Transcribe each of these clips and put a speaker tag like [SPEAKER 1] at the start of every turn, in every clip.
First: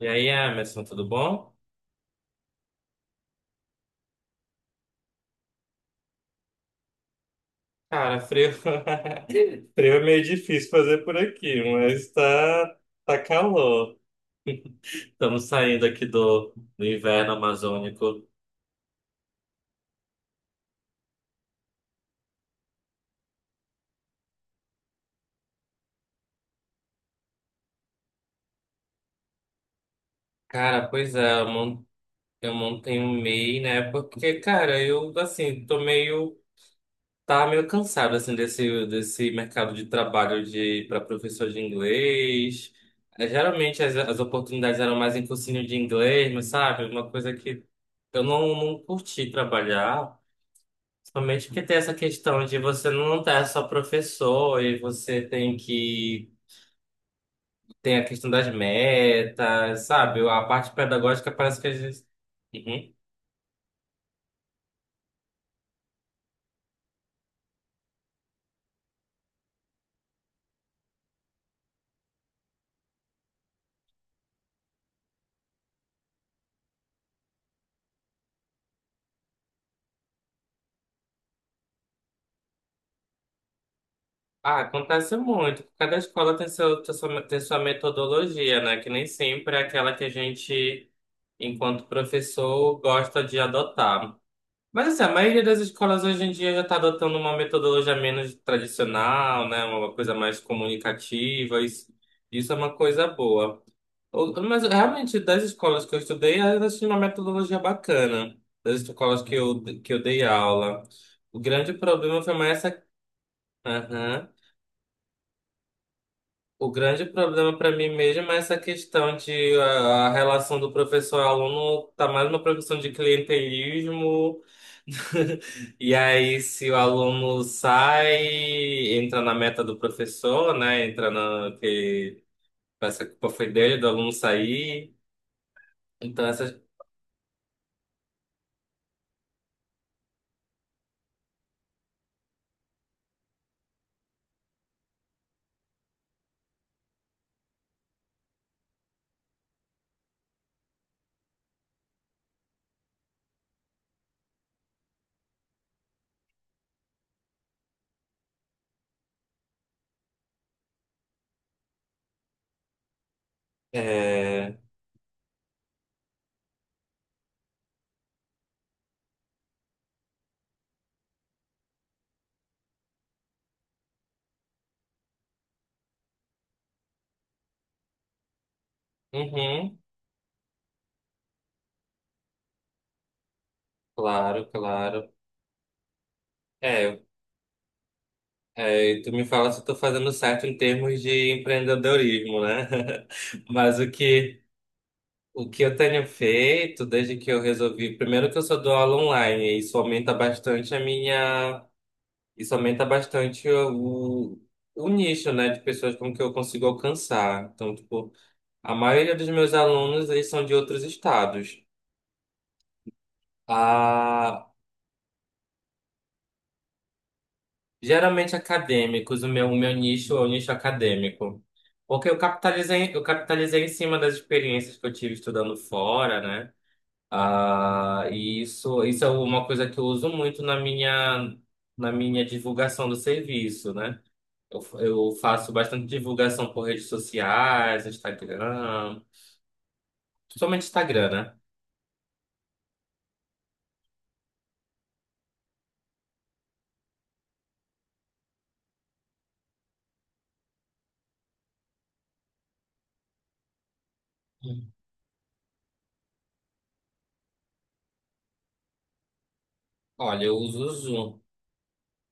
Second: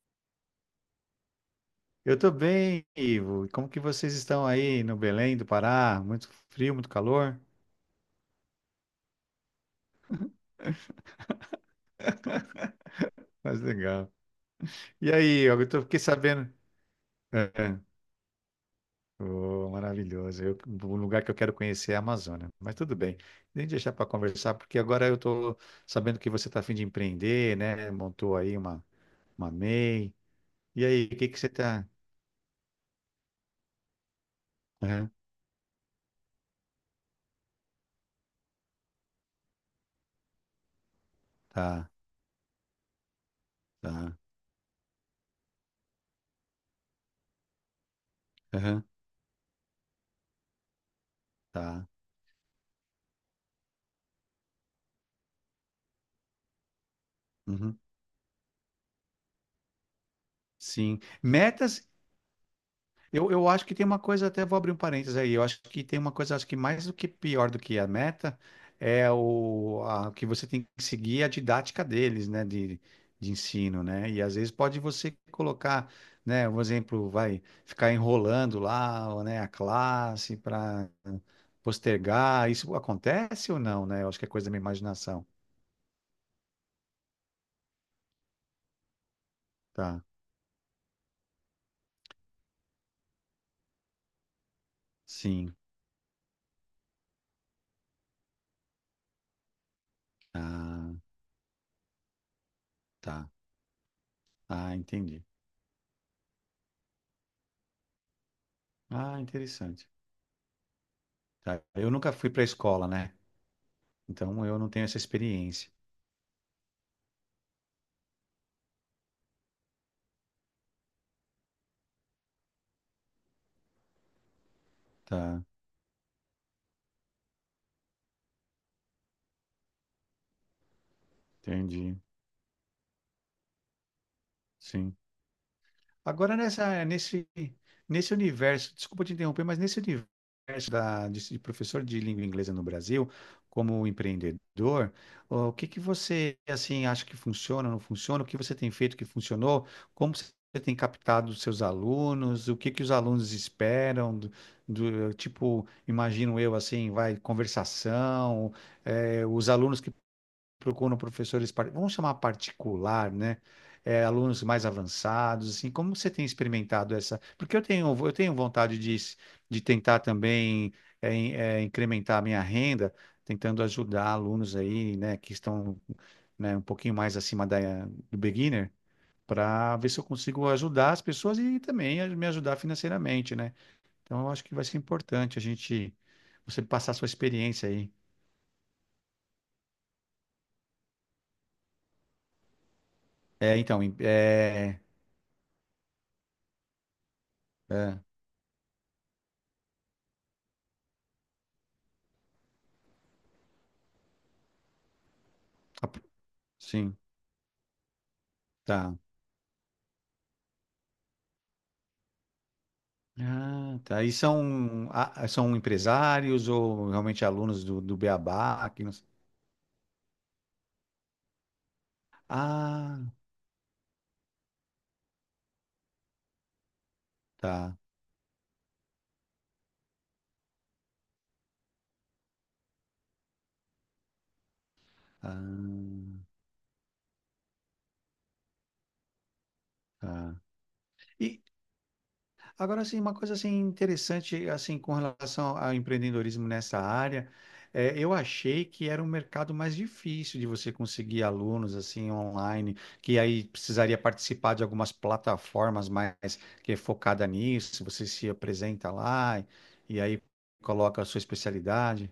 [SPEAKER 1] E aí, Emerson, tudo bom?
[SPEAKER 2] Eu tô bem, Ivo. E como que vocês estão aí no Belém do Pará? Muito frio, muito calor?
[SPEAKER 1] Cara, frio... frio é meio difícil fazer por aqui, mas tá, tá
[SPEAKER 2] Mas
[SPEAKER 1] calor.
[SPEAKER 2] legal. E aí,
[SPEAKER 1] Estamos
[SPEAKER 2] eu tô,
[SPEAKER 1] saindo
[SPEAKER 2] fiquei
[SPEAKER 1] aqui
[SPEAKER 2] sabendo.
[SPEAKER 1] do inverno
[SPEAKER 2] É,
[SPEAKER 1] amazônico.
[SPEAKER 2] oh, maravilhoso. Um lugar que eu quero conhecer é a Amazônia. Mas tudo bem. Nem deixar para conversar, porque agora eu tô sabendo que você tá a fim de empreender, né? Montou aí uma MEI. E I. E
[SPEAKER 1] Cara,
[SPEAKER 2] aí,
[SPEAKER 1] pois
[SPEAKER 2] o que que
[SPEAKER 1] é,
[SPEAKER 2] você tá?
[SPEAKER 1] eu montei um MEI, né? Porque, cara,
[SPEAKER 2] Aham,
[SPEAKER 1] eu, assim, tô meio. Tá meio cansado assim desse mercado de trabalho de para professor de
[SPEAKER 2] tá,
[SPEAKER 1] inglês. É, geralmente
[SPEAKER 2] tá,
[SPEAKER 1] as oportunidades eram mais em cursinho de inglês, mas sabe, uma coisa que eu não
[SPEAKER 2] aham,
[SPEAKER 1] curti trabalhar, principalmente porque tem
[SPEAKER 2] tá,
[SPEAKER 1] essa questão de você não estar só professor e você tem que
[SPEAKER 2] uhum.
[SPEAKER 1] tem a questão das metas, sabe? A parte
[SPEAKER 2] Sim.
[SPEAKER 1] pedagógica parece que às
[SPEAKER 2] Metas.
[SPEAKER 1] vezes. Uhum.
[SPEAKER 2] Eu acho que tem uma coisa, até vou abrir um parênteses aí. Eu acho que tem uma coisa, acho que mais do que pior do que a meta é que você tem que seguir a didática deles, né, de ensino, né? E às vezes pode você colocar, né, um exemplo, vai ficar enrolando lá, ou né, a classe para postergar. Isso acontece ou não, né? Eu acho que é coisa da
[SPEAKER 1] Ah,
[SPEAKER 2] minha
[SPEAKER 1] acontece
[SPEAKER 2] imaginação.
[SPEAKER 1] muito. Cada escola tem tem sua metodologia, né? Que nem sempre é aquela
[SPEAKER 2] Tá.
[SPEAKER 1] que a gente, enquanto professor, gosta de adotar. Mas assim, a maioria
[SPEAKER 2] Sim.
[SPEAKER 1] das escolas hoje em dia já está adotando uma metodologia menos tradicional, né? Uma coisa mais
[SPEAKER 2] Ah,
[SPEAKER 1] comunicativa. Isso, isso é uma coisa
[SPEAKER 2] tá.
[SPEAKER 1] boa. Mas
[SPEAKER 2] Ah,
[SPEAKER 1] realmente,
[SPEAKER 2] entendi.
[SPEAKER 1] das escolas que eu estudei, elas tinham uma metodologia bacana. Das
[SPEAKER 2] Ah,
[SPEAKER 1] escolas que eu,
[SPEAKER 2] interessante.
[SPEAKER 1] que eu dei aula. O
[SPEAKER 2] Tá.
[SPEAKER 1] grande
[SPEAKER 2] Eu nunca
[SPEAKER 1] problema
[SPEAKER 2] fui
[SPEAKER 1] foi
[SPEAKER 2] para a
[SPEAKER 1] mais essa.
[SPEAKER 2] escola, né?
[SPEAKER 1] Aham.
[SPEAKER 2] Então eu não tenho essa experiência,
[SPEAKER 1] O grande problema para mim mesmo é essa questão a relação do professor-aluno tá mais uma produção de clientelismo.
[SPEAKER 2] tá?
[SPEAKER 1] E aí, se o aluno sai, entra na meta do professor, né? Entra na
[SPEAKER 2] Entendi.
[SPEAKER 1] que essa culpa foi dele, do aluno sair.
[SPEAKER 2] Sim.
[SPEAKER 1] Então
[SPEAKER 2] Agora
[SPEAKER 1] essas
[SPEAKER 2] nesse universo, desculpa te interromper, mas nesse universo de professor de língua inglesa no Brasil, como empreendedor, o que que você assim acha que funciona, não funciona? O que você tem feito que funcionou? Como você tem captado os seus alunos? O que que os alunos esperam? Tipo, imagino eu assim, vai conversação, os alunos procuram professores, vamos chamar particular, né? É, alunos
[SPEAKER 1] é,
[SPEAKER 2] mais avançados, assim, como você tem experimentado essa? Eu tenho vontade de tentar também incrementar a minha renda, tentando ajudar alunos aí, né, que estão, né, um pouquinho mais acima do beginner, para
[SPEAKER 1] uhum,
[SPEAKER 2] ver se eu consigo ajudar as pessoas e também me ajudar financeiramente, né? Então, eu acho
[SPEAKER 1] claro,
[SPEAKER 2] que vai ser
[SPEAKER 1] claro.
[SPEAKER 2] importante a gente, você passar a
[SPEAKER 1] É,
[SPEAKER 2] sua experiência aí.
[SPEAKER 1] é, e tu me fala se eu tô fazendo certo em termos de empreendedorismo, né?
[SPEAKER 2] É,
[SPEAKER 1] Mas
[SPEAKER 2] então,
[SPEAKER 1] o
[SPEAKER 2] em-
[SPEAKER 1] que
[SPEAKER 2] é,
[SPEAKER 1] O que eu tenho feito desde que eu resolvi,
[SPEAKER 2] é.
[SPEAKER 1] primeiro que eu só dou aula online, e isso aumenta bastante isso aumenta bastante o nicho, né, de
[SPEAKER 2] A
[SPEAKER 1] pessoas com que eu consigo
[SPEAKER 2] sim,
[SPEAKER 1] alcançar. Então, tipo, a
[SPEAKER 2] tá.
[SPEAKER 1] maioria dos meus alunos, eles são de outros estados.
[SPEAKER 2] Ah, tá. E
[SPEAKER 1] Ah,
[SPEAKER 2] são, ah, são empresários ou realmente alunos do
[SPEAKER 1] geralmente
[SPEAKER 2] Beabá? Que não...
[SPEAKER 1] acadêmicos, o meu nicho é o nicho acadêmico. Porque eu
[SPEAKER 2] Ah,
[SPEAKER 1] capitalizei em cima das experiências que eu tive estudando fora, né?
[SPEAKER 2] tá.
[SPEAKER 1] Ah, e isso é uma coisa que eu uso muito na minha divulgação do serviço, né? Eu faço bastante
[SPEAKER 2] Ah,
[SPEAKER 1] divulgação por redes sociais, Instagram,
[SPEAKER 2] tá.
[SPEAKER 1] principalmente Instagram, né?
[SPEAKER 2] E, agora, assim, uma coisa assim interessante assim com relação ao empreendedorismo nessa área, é, eu achei que era um mercado mais difícil de você conseguir alunos assim online, que aí precisaria participar de
[SPEAKER 1] Hum.
[SPEAKER 2] algumas plataformas mais que é focada nisso. Você se apresenta lá e aí
[SPEAKER 1] Olha, eu uso o
[SPEAKER 2] coloca a sua
[SPEAKER 1] Zoom.
[SPEAKER 2] especialidade,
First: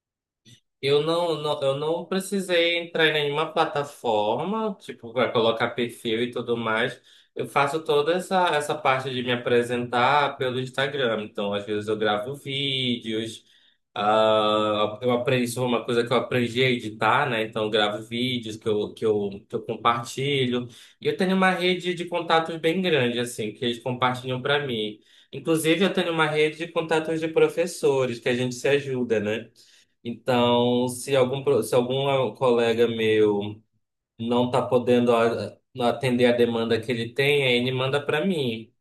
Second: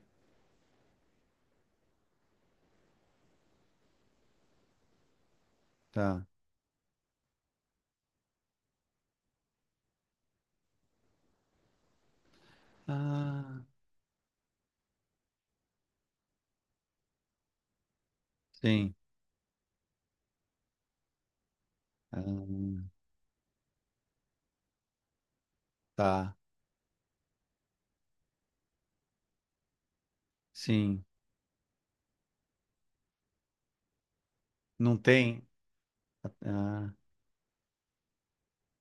[SPEAKER 1] Eu eu não precisei entrar em nenhuma plataforma, tipo, para colocar perfil
[SPEAKER 2] tá?
[SPEAKER 1] e tudo mais. Eu faço toda essa parte de me apresentar pelo Instagram. Então, às vezes eu gravo vídeos,
[SPEAKER 2] Ah,
[SPEAKER 1] ah, eu aprendi, isso foi uma coisa que eu aprendi a editar, né? Então, eu gravo vídeos que eu,
[SPEAKER 2] sim.
[SPEAKER 1] que eu, que eu compartilho. E eu tenho uma rede de contatos bem
[SPEAKER 2] Ah,
[SPEAKER 1] grande, assim, que eles compartilham para mim. Inclusive, eu tenho uma
[SPEAKER 2] tá.
[SPEAKER 1] rede de contatos de professores, que a gente se ajuda, né? Então,
[SPEAKER 2] Sim.
[SPEAKER 1] se algum colega meu não está
[SPEAKER 2] Não
[SPEAKER 1] podendo
[SPEAKER 2] tem.
[SPEAKER 1] atender a demanda que
[SPEAKER 2] Ah,
[SPEAKER 1] ele tem, aí ele manda para mim.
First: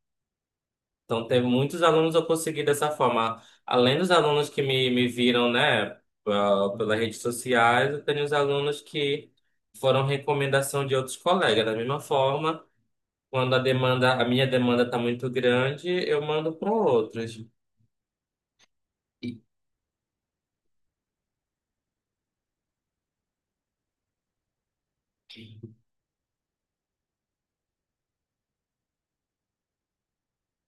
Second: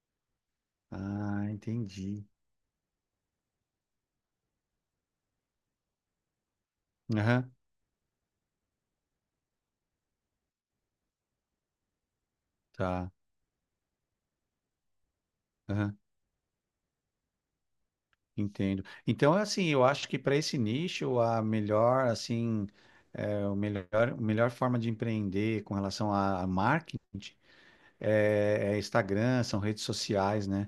[SPEAKER 1] Então,
[SPEAKER 2] ah,
[SPEAKER 1] teve muitos alunos eu
[SPEAKER 2] entendi.
[SPEAKER 1] consegui dessa forma. Além dos alunos que me viram, né, pelas redes
[SPEAKER 2] Aham,
[SPEAKER 1] sociais, eu tenho os alunos que foram recomendação de outros colegas. Da mesma forma,
[SPEAKER 2] tá,
[SPEAKER 1] quando a minha demanda está muito grande,
[SPEAKER 2] aham.
[SPEAKER 1] eu mando para outros.
[SPEAKER 2] Entendo. Então,
[SPEAKER 1] E-
[SPEAKER 2] assim, eu acho que para esse nicho, a melhor, assim, é, o melhor, a melhor forma de empreender com relação a marketing é, é Instagram, são redes sociais, né?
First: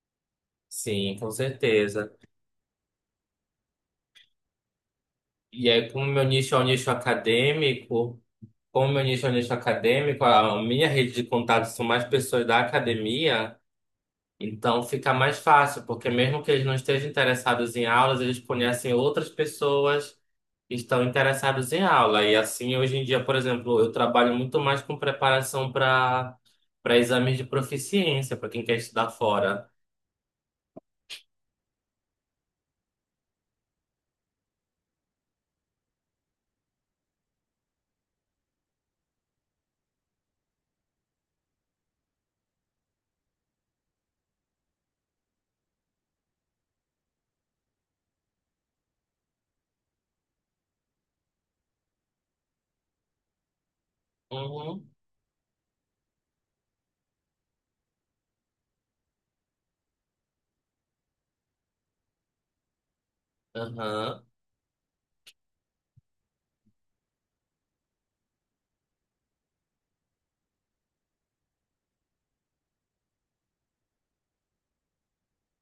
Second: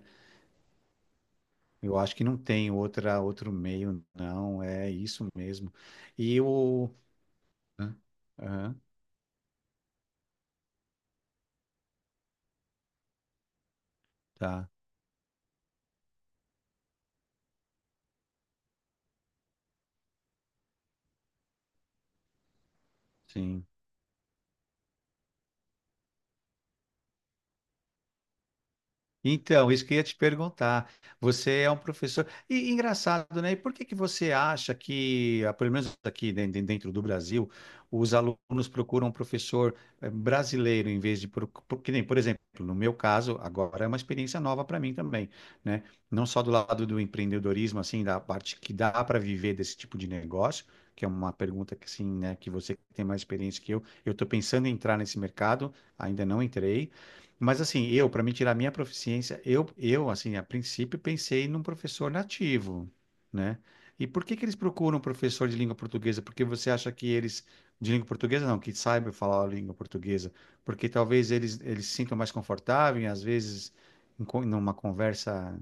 [SPEAKER 1] Sim, com
[SPEAKER 2] Eu
[SPEAKER 1] certeza.
[SPEAKER 2] acho que não tem outro meio, não. É isso
[SPEAKER 1] E
[SPEAKER 2] mesmo.
[SPEAKER 1] aí, como meu
[SPEAKER 2] E
[SPEAKER 1] nicho é um nicho
[SPEAKER 2] o. Hã?
[SPEAKER 1] acadêmico,
[SPEAKER 2] Aham,
[SPEAKER 1] como meu nicho é um nicho acadêmico, a minha rede de contatos são mais pessoas da academia,
[SPEAKER 2] tá,
[SPEAKER 1] então fica mais fácil, porque mesmo que eles não estejam interessados em aulas, eles conhecem outras pessoas que estão interessadas em aula. E assim, hoje em dia, por
[SPEAKER 2] sim.
[SPEAKER 1] exemplo, eu trabalho muito mais com preparação para exames de proficiência, para quem quer estudar fora.
[SPEAKER 2] Então, isso que eu ia te perguntar. Você é um professor. E engraçado, né? E por que que você acha que, ah, pelo menos aqui dentro do Brasil, os alunos procuram um professor brasileiro em vez que nem, por exemplo, no meu caso, agora é uma experiência nova para mim também, né? Não só do lado do empreendedorismo, assim, da parte que dá para viver desse tipo de negócio, que é uma pergunta que assim, né, que você tem mais experiência que eu. Eu estou pensando em
[SPEAKER 1] Uhum.
[SPEAKER 2] entrar nesse mercado, ainda não entrei, mas assim, eu, para me tirar minha proficiência, assim, a princípio pensei num professor nativo, né? E
[SPEAKER 1] Aham.
[SPEAKER 2] por que que eles procuram um professor de língua portuguesa? Porque você acha que eles, de língua portuguesa não, que saibam falar a língua portuguesa, porque talvez eles se sintam mais confortáveis, às vezes, numa conversa,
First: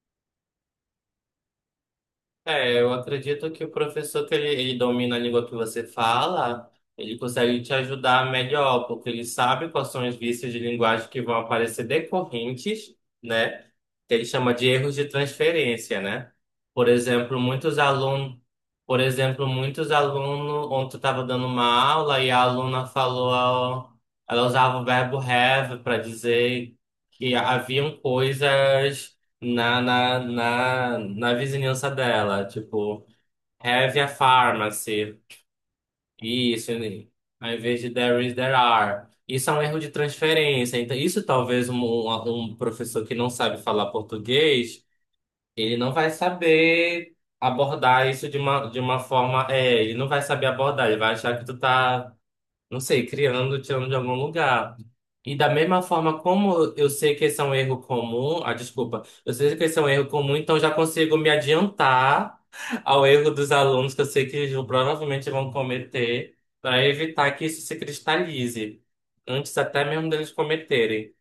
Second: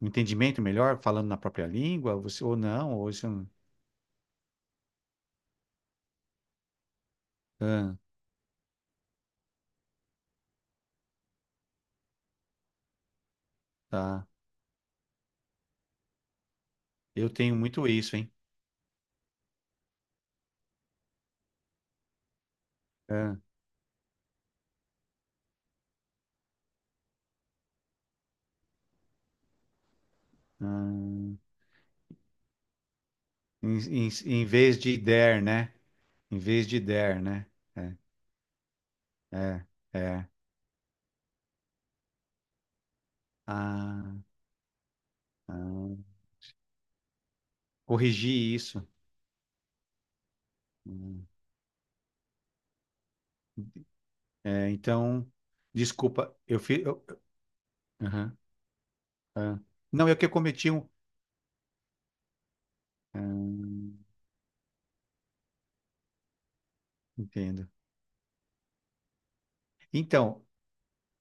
[SPEAKER 2] um entendimento melhor, falando na própria língua, você, ou
[SPEAKER 1] É, eu
[SPEAKER 2] não, ou isso... é um.
[SPEAKER 1] acredito que o professor que ele domina a língua que você fala, ele consegue te
[SPEAKER 2] Ah,
[SPEAKER 1] ajudar melhor, porque ele sabe quais são os vícios de linguagem que vão aparecer decorrentes, né? Que ele
[SPEAKER 2] tá.
[SPEAKER 1] chama de erros de transferência, né? Por
[SPEAKER 2] Eu
[SPEAKER 1] exemplo,
[SPEAKER 2] tenho
[SPEAKER 1] muitos
[SPEAKER 2] muito isso, hein?
[SPEAKER 1] alunos, por exemplo, muitos alunos, ontem eu estava dando uma aula e a aluna falou,
[SPEAKER 2] Ah,
[SPEAKER 1] ela usava o verbo have para dizer que haviam coisas na
[SPEAKER 2] ah,
[SPEAKER 1] vizinhança dela. Tipo, have a
[SPEAKER 2] em vez de
[SPEAKER 1] pharmacy.
[SPEAKER 2] der, né? Em vez
[SPEAKER 1] Isso,
[SPEAKER 2] de
[SPEAKER 1] né?
[SPEAKER 2] der, né?
[SPEAKER 1] Ao invés de
[SPEAKER 2] É,
[SPEAKER 1] there is, there are. Isso é um
[SPEAKER 2] é,
[SPEAKER 1] erro de
[SPEAKER 2] é.
[SPEAKER 1] transferência. Então, isso talvez um professor que não sabe falar
[SPEAKER 2] Ah,
[SPEAKER 1] português, ele não vai
[SPEAKER 2] ah.
[SPEAKER 1] saber abordar isso
[SPEAKER 2] Corrigi
[SPEAKER 1] de
[SPEAKER 2] isso.
[SPEAKER 1] uma forma. É, ele não vai saber abordar, ele vai
[SPEAKER 2] Hum.
[SPEAKER 1] achar que tu tá não sei, criando, tirando de algum
[SPEAKER 2] É,
[SPEAKER 1] lugar.
[SPEAKER 2] então,
[SPEAKER 1] E da mesma forma
[SPEAKER 2] desculpa, eu
[SPEAKER 1] como
[SPEAKER 2] fiz.
[SPEAKER 1] eu sei
[SPEAKER 2] Eu-
[SPEAKER 1] que esse é um erro
[SPEAKER 2] aham,
[SPEAKER 1] comum, ah, desculpa, eu sei
[SPEAKER 2] ah.
[SPEAKER 1] que esse é um
[SPEAKER 2] Não,
[SPEAKER 1] erro
[SPEAKER 2] é que eu
[SPEAKER 1] comum, então
[SPEAKER 2] cometi
[SPEAKER 1] já
[SPEAKER 2] um.
[SPEAKER 1] consigo me adiantar ao erro dos
[SPEAKER 2] Ah,
[SPEAKER 1] alunos que eu sei que eles provavelmente vão cometer, para evitar que isso
[SPEAKER 2] entendo.
[SPEAKER 1] se cristalize, antes até mesmo deles
[SPEAKER 2] Então,
[SPEAKER 1] cometerem.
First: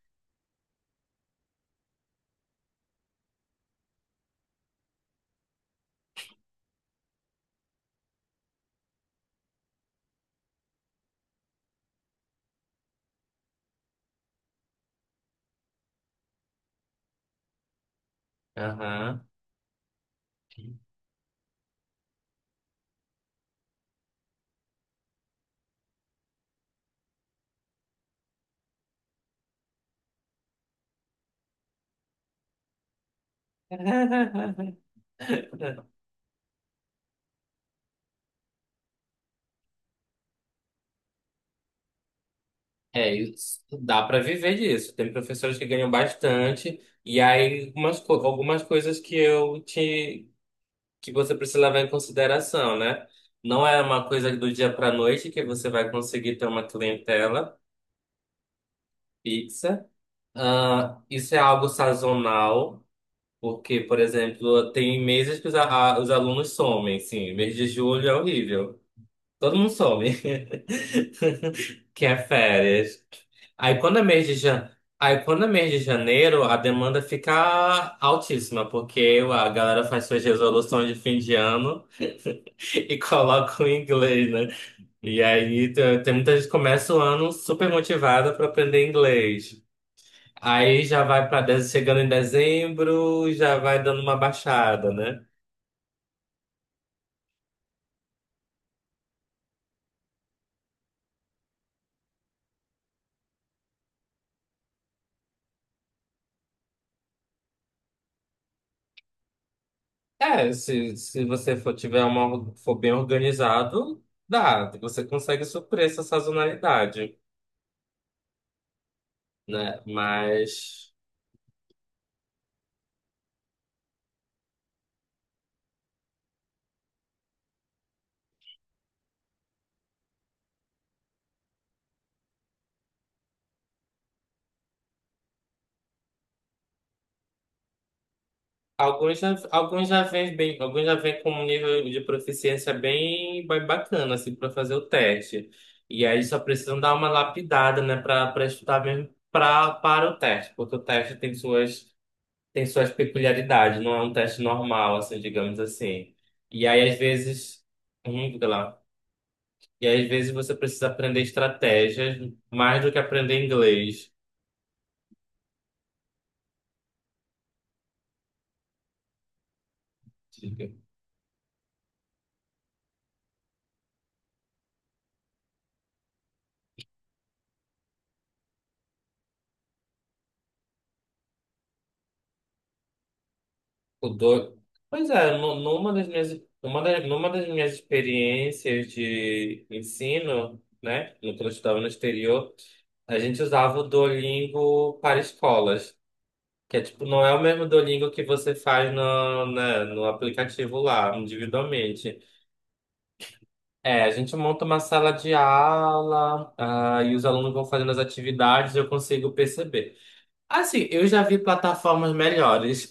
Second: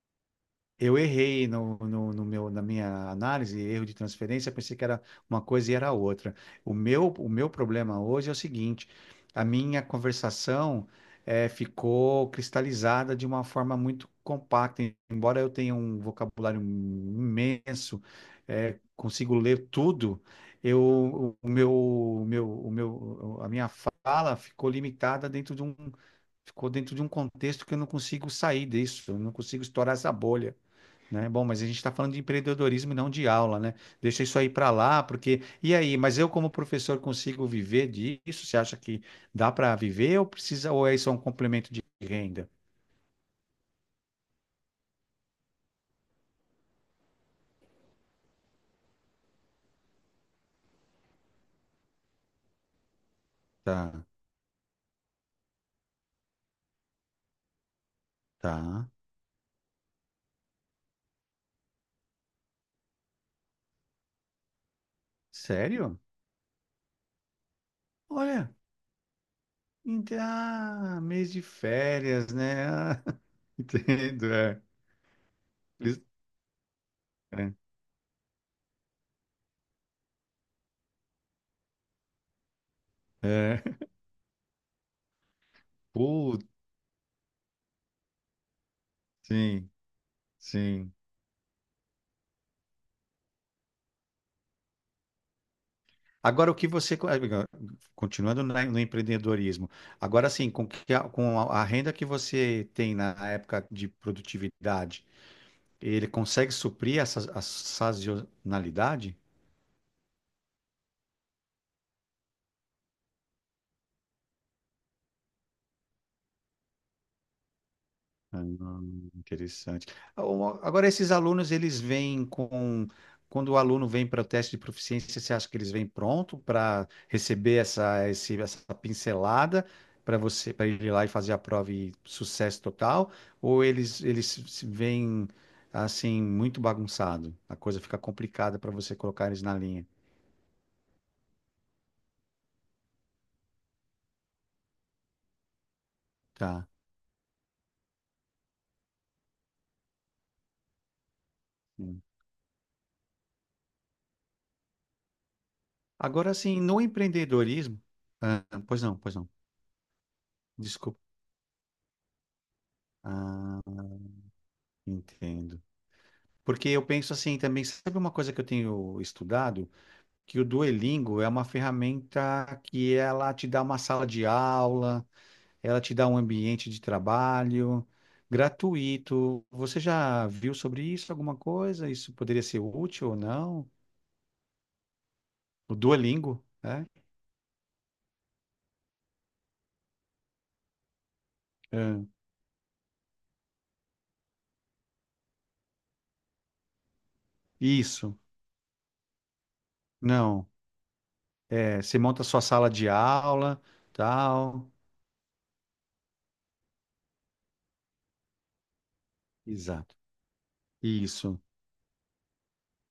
[SPEAKER 2] Eu errei no meu, na minha análise, erro de transferência, pensei que era uma coisa e era outra. O meu problema hoje é o seguinte: a minha conversação ficou cristalizada de uma forma muito compacta. Embora eu tenha um vocabulário imenso,
[SPEAKER 1] Aham.
[SPEAKER 2] consigo ler tudo, eu, a minha fala ficou limitada dentro de um, ficou dentro de um contexto que eu não consigo sair disso, eu não consigo estourar essa bolha. Né? Bom, mas a gente está falando de empreendedorismo e não de aula, né? Deixa isso aí para lá, porque. E aí, mas eu, como professor, consigo viver disso? Você acha que dá para viver ou precisa, ou é só um complemento de renda?
[SPEAKER 1] É, isso, dá para viver disso. Tem professores que ganham bastante, e aí algumas coisas que eu que você precisa levar em consideração, né? Não é
[SPEAKER 2] Tá,
[SPEAKER 1] uma coisa do dia para noite que você vai conseguir ter uma clientela
[SPEAKER 2] tá.
[SPEAKER 1] fixa. Ah, isso é algo sazonal, porque, por exemplo, tem meses que
[SPEAKER 2] Sério?
[SPEAKER 1] os alunos somem, sim. Mês de julho é
[SPEAKER 2] Olha,
[SPEAKER 1] horrível. Todo mundo some,
[SPEAKER 2] ah, mês de
[SPEAKER 1] que é
[SPEAKER 2] férias, né?
[SPEAKER 1] férias.
[SPEAKER 2] Ah,
[SPEAKER 1] Aí quando é mês
[SPEAKER 2] entendo,
[SPEAKER 1] de
[SPEAKER 2] é.
[SPEAKER 1] jan... Aí quando é mês de
[SPEAKER 2] Isso.
[SPEAKER 1] janeiro, a demanda
[SPEAKER 2] É.
[SPEAKER 1] fica altíssima, porque a galera faz suas resoluções de fim de ano e
[SPEAKER 2] É.
[SPEAKER 1] coloca o inglês, né? E aí tem muita
[SPEAKER 2] Putz,
[SPEAKER 1] gente que começa o ano super motivada para aprender inglês.
[SPEAKER 2] sim,
[SPEAKER 1] Aí
[SPEAKER 2] sim.
[SPEAKER 1] já vai para chegando em dezembro, já vai dando uma baixada, né?
[SPEAKER 2] Agora, o que você, continuando no empreendedorismo, agora sim, com, que a, com a renda que você tem na época de produtividade, ele consegue suprir essa a sazonalidade?
[SPEAKER 1] É, se você for tiver uma for bem organizado, dá, você consegue suprir essa sazonalidade,
[SPEAKER 2] Ah,
[SPEAKER 1] né?
[SPEAKER 2] interessante. Ah, uma. Agora,
[SPEAKER 1] Mas
[SPEAKER 2] esses alunos, eles vêm com. Quando o aluno vem para o teste de proficiência, você acha que eles vêm pronto para receber essa pincelada para você, para ir lá e fazer a prova e sucesso total? Ou eles se- vêm assim, muito bagunçado? A coisa fica complicada para você
[SPEAKER 1] alguns
[SPEAKER 2] colocar
[SPEAKER 1] já,
[SPEAKER 2] eles na linha.
[SPEAKER 1] alguns já vêm bem, alguns já vêm com um nível de proficiência bem, bem bacana, assim, para fazer o teste. E aí só
[SPEAKER 2] Tá.
[SPEAKER 1] precisam dar uma lapidada, né, para estudar mesmo para o teste, porque o teste tem
[SPEAKER 2] Hum.
[SPEAKER 1] tem suas peculiaridades, não é um teste normal, assim, digamos assim.
[SPEAKER 2] Agora, assim,
[SPEAKER 1] E
[SPEAKER 2] no
[SPEAKER 1] aí, às vezes,
[SPEAKER 2] empreendedorismo. Ah,
[SPEAKER 1] diga lá.
[SPEAKER 2] pois não, pois não.
[SPEAKER 1] E aí, às vezes você precisa
[SPEAKER 2] Desculpa.
[SPEAKER 1] aprender estratégias mais do que aprender
[SPEAKER 2] Ah,
[SPEAKER 1] inglês.
[SPEAKER 2] entendo. Porque eu penso assim também, sabe uma coisa que eu tenho estudado? Que o Duolingo é uma ferramenta que ela te dá uma sala de aula, ela te dá um ambiente de trabalho gratuito. Você já viu sobre isso alguma coisa? Isso poderia ser útil ou não?
[SPEAKER 1] O do... Pois é,
[SPEAKER 2] O
[SPEAKER 1] numa das minhas,
[SPEAKER 2] Duolingo, né?
[SPEAKER 1] numa das minhas experiências de ensino, né, quando eu estudava no
[SPEAKER 2] É.
[SPEAKER 1] exterior, a gente usava o Duolingo para escolas, que é tipo, não é o mesmo Duolingo
[SPEAKER 2] Isso,
[SPEAKER 1] que você faz no
[SPEAKER 2] não.
[SPEAKER 1] aplicativo lá,
[SPEAKER 2] É, você
[SPEAKER 1] individualmente.
[SPEAKER 2] monta sua sala de aula,
[SPEAKER 1] É, a gente monta
[SPEAKER 2] tal.
[SPEAKER 1] uma sala de aula, ah, e os alunos vão fazendo as atividades, eu consigo
[SPEAKER 2] Exato.
[SPEAKER 1] perceber. Assim, eu já vi
[SPEAKER 2] Isso.
[SPEAKER 1] plataformas melhores,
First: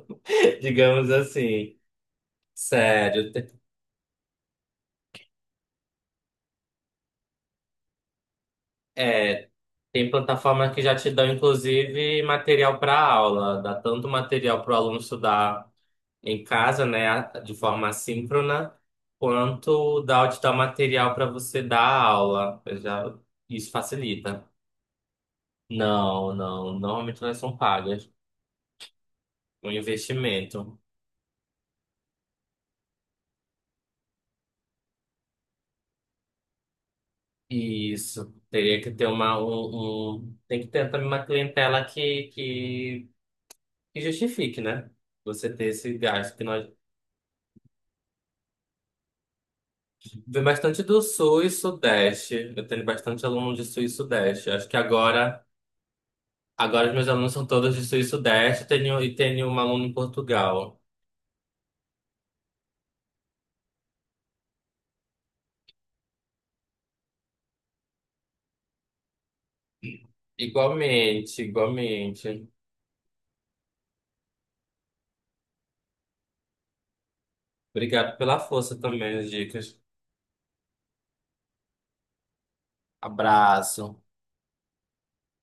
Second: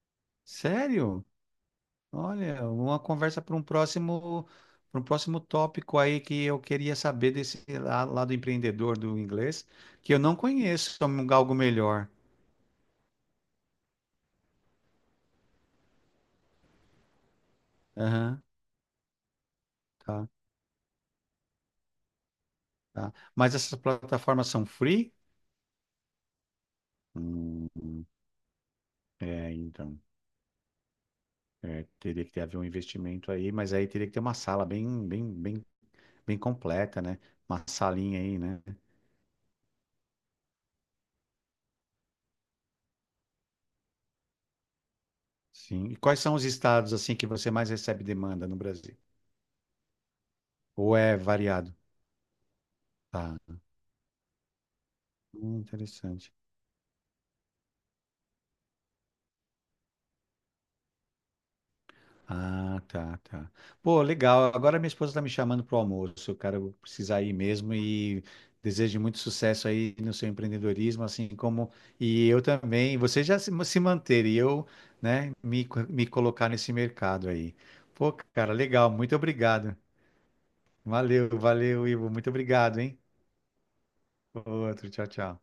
[SPEAKER 1] digamos
[SPEAKER 2] Sério?
[SPEAKER 1] assim.
[SPEAKER 2] Olha, uma
[SPEAKER 1] Sério,
[SPEAKER 2] conversa
[SPEAKER 1] te-
[SPEAKER 2] para um próximo tópico aí que eu queria saber desse lado empreendedor do
[SPEAKER 1] É,
[SPEAKER 2] inglês,
[SPEAKER 1] tem
[SPEAKER 2] que eu não
[SPEAKER 1] plataformas que já
[SPEAKER 2] conheço
[SPEAKER 1] te dão,
[SPEAKER 2] algo melhor.
[SPEAKER 1] inclusive, material para aula, dá tanto material para o aluno estudar em casa, né, de forma
[SPEAKER 2] Aham,
[SPEAKER 1] assíncrona, quanto dá
[SPEAKER 2] tá,
[SPEAKER 1] te dar material para você dar aula. Eu já,
[SPEAKER 2] tá. Mas
[SPEAKER 1] isso
[SPEAKER 2] essas
[SPEAKER 1] facilita.
[SPEAKER 2] plataformas são free?
[SPEAKER 1] Não, não, normalmente elas são
[SPEAKER 2] Hum,
[SPEAKER 1] pagas,
[SPEAKER 2] é,
[SPEAKER 1] um
[SPEAKER 2] então,
[SPEAKER 1] investimento.
[SPEAKER 2] é, teria que ter, haver um investimento aí, mas aí teria que ter uma sala bem, bem completa, né? Uma salinha
[SPEAKER 1] Isso,
[SPEAKER 2] aí, né?
[SPEAKER 1] teria que ter tem que ter também uma clientela que justifique, né? Você ter
[SPEAKER 2] Sim. E
[SPEAKER 1] esse
[SPEAKER 2] quais são
[SPEAKER 1] gasto que
[SPEAKER 2] os
[SPEAKER 1] nós.
[SPEAKER 2] estados assim que você mais recebe demanda no Brasil?
[SPEAKER 1] Vem bastante
[SPEAKER 2] Ou
[SPEAKER 1] do
[SPEAKER 2] é
[SPEAKER 1] Sul e
[SPEAKER 2] variado?
[SPEAKER 1] Sudeste. Eu tenho bastante aluno
[SPEAKER 2] Tá.
[SPEAKER 1] de Sul e Sudeste. Acho que agora,
[SPEAKER 2] Interessante.
[SPEAKER 1] agora os meus alunos são todos de Sul e Sudeste. Tenho, e tenho um aluno em Portugal.
[SPEAKER 2] Ah, tá, tá. Pô, legal. Agora minha esposa tá me chamando pro almoço, cara. Eu vou precisar ir mesmo e desejo muito sucesso aí no seu empreendedorismo, assim
[SPEAKER 1] Igualmente,
[SPEAKER 2] como e eu
[SPEAKER 1] igualmente.
[SPEAKER 2] também. Você já se, se manter e eu, né, me colocar nesse mercado aí. Pô,
[SPEAKER 1] Obrigado pela
[SPEAKER 2] cara,
[SPEAKER 1] força
[SPEAKER 2] legal. Muito
[SPEAKER 1] também, as dicas.
[SPEAKER 2] obrigado. Valeu, valeu, Ivo. Muito obrigado, hein?
[SPEAKER 1] Abraço.
[SPEAKER 2] Outro, tchau, tchau.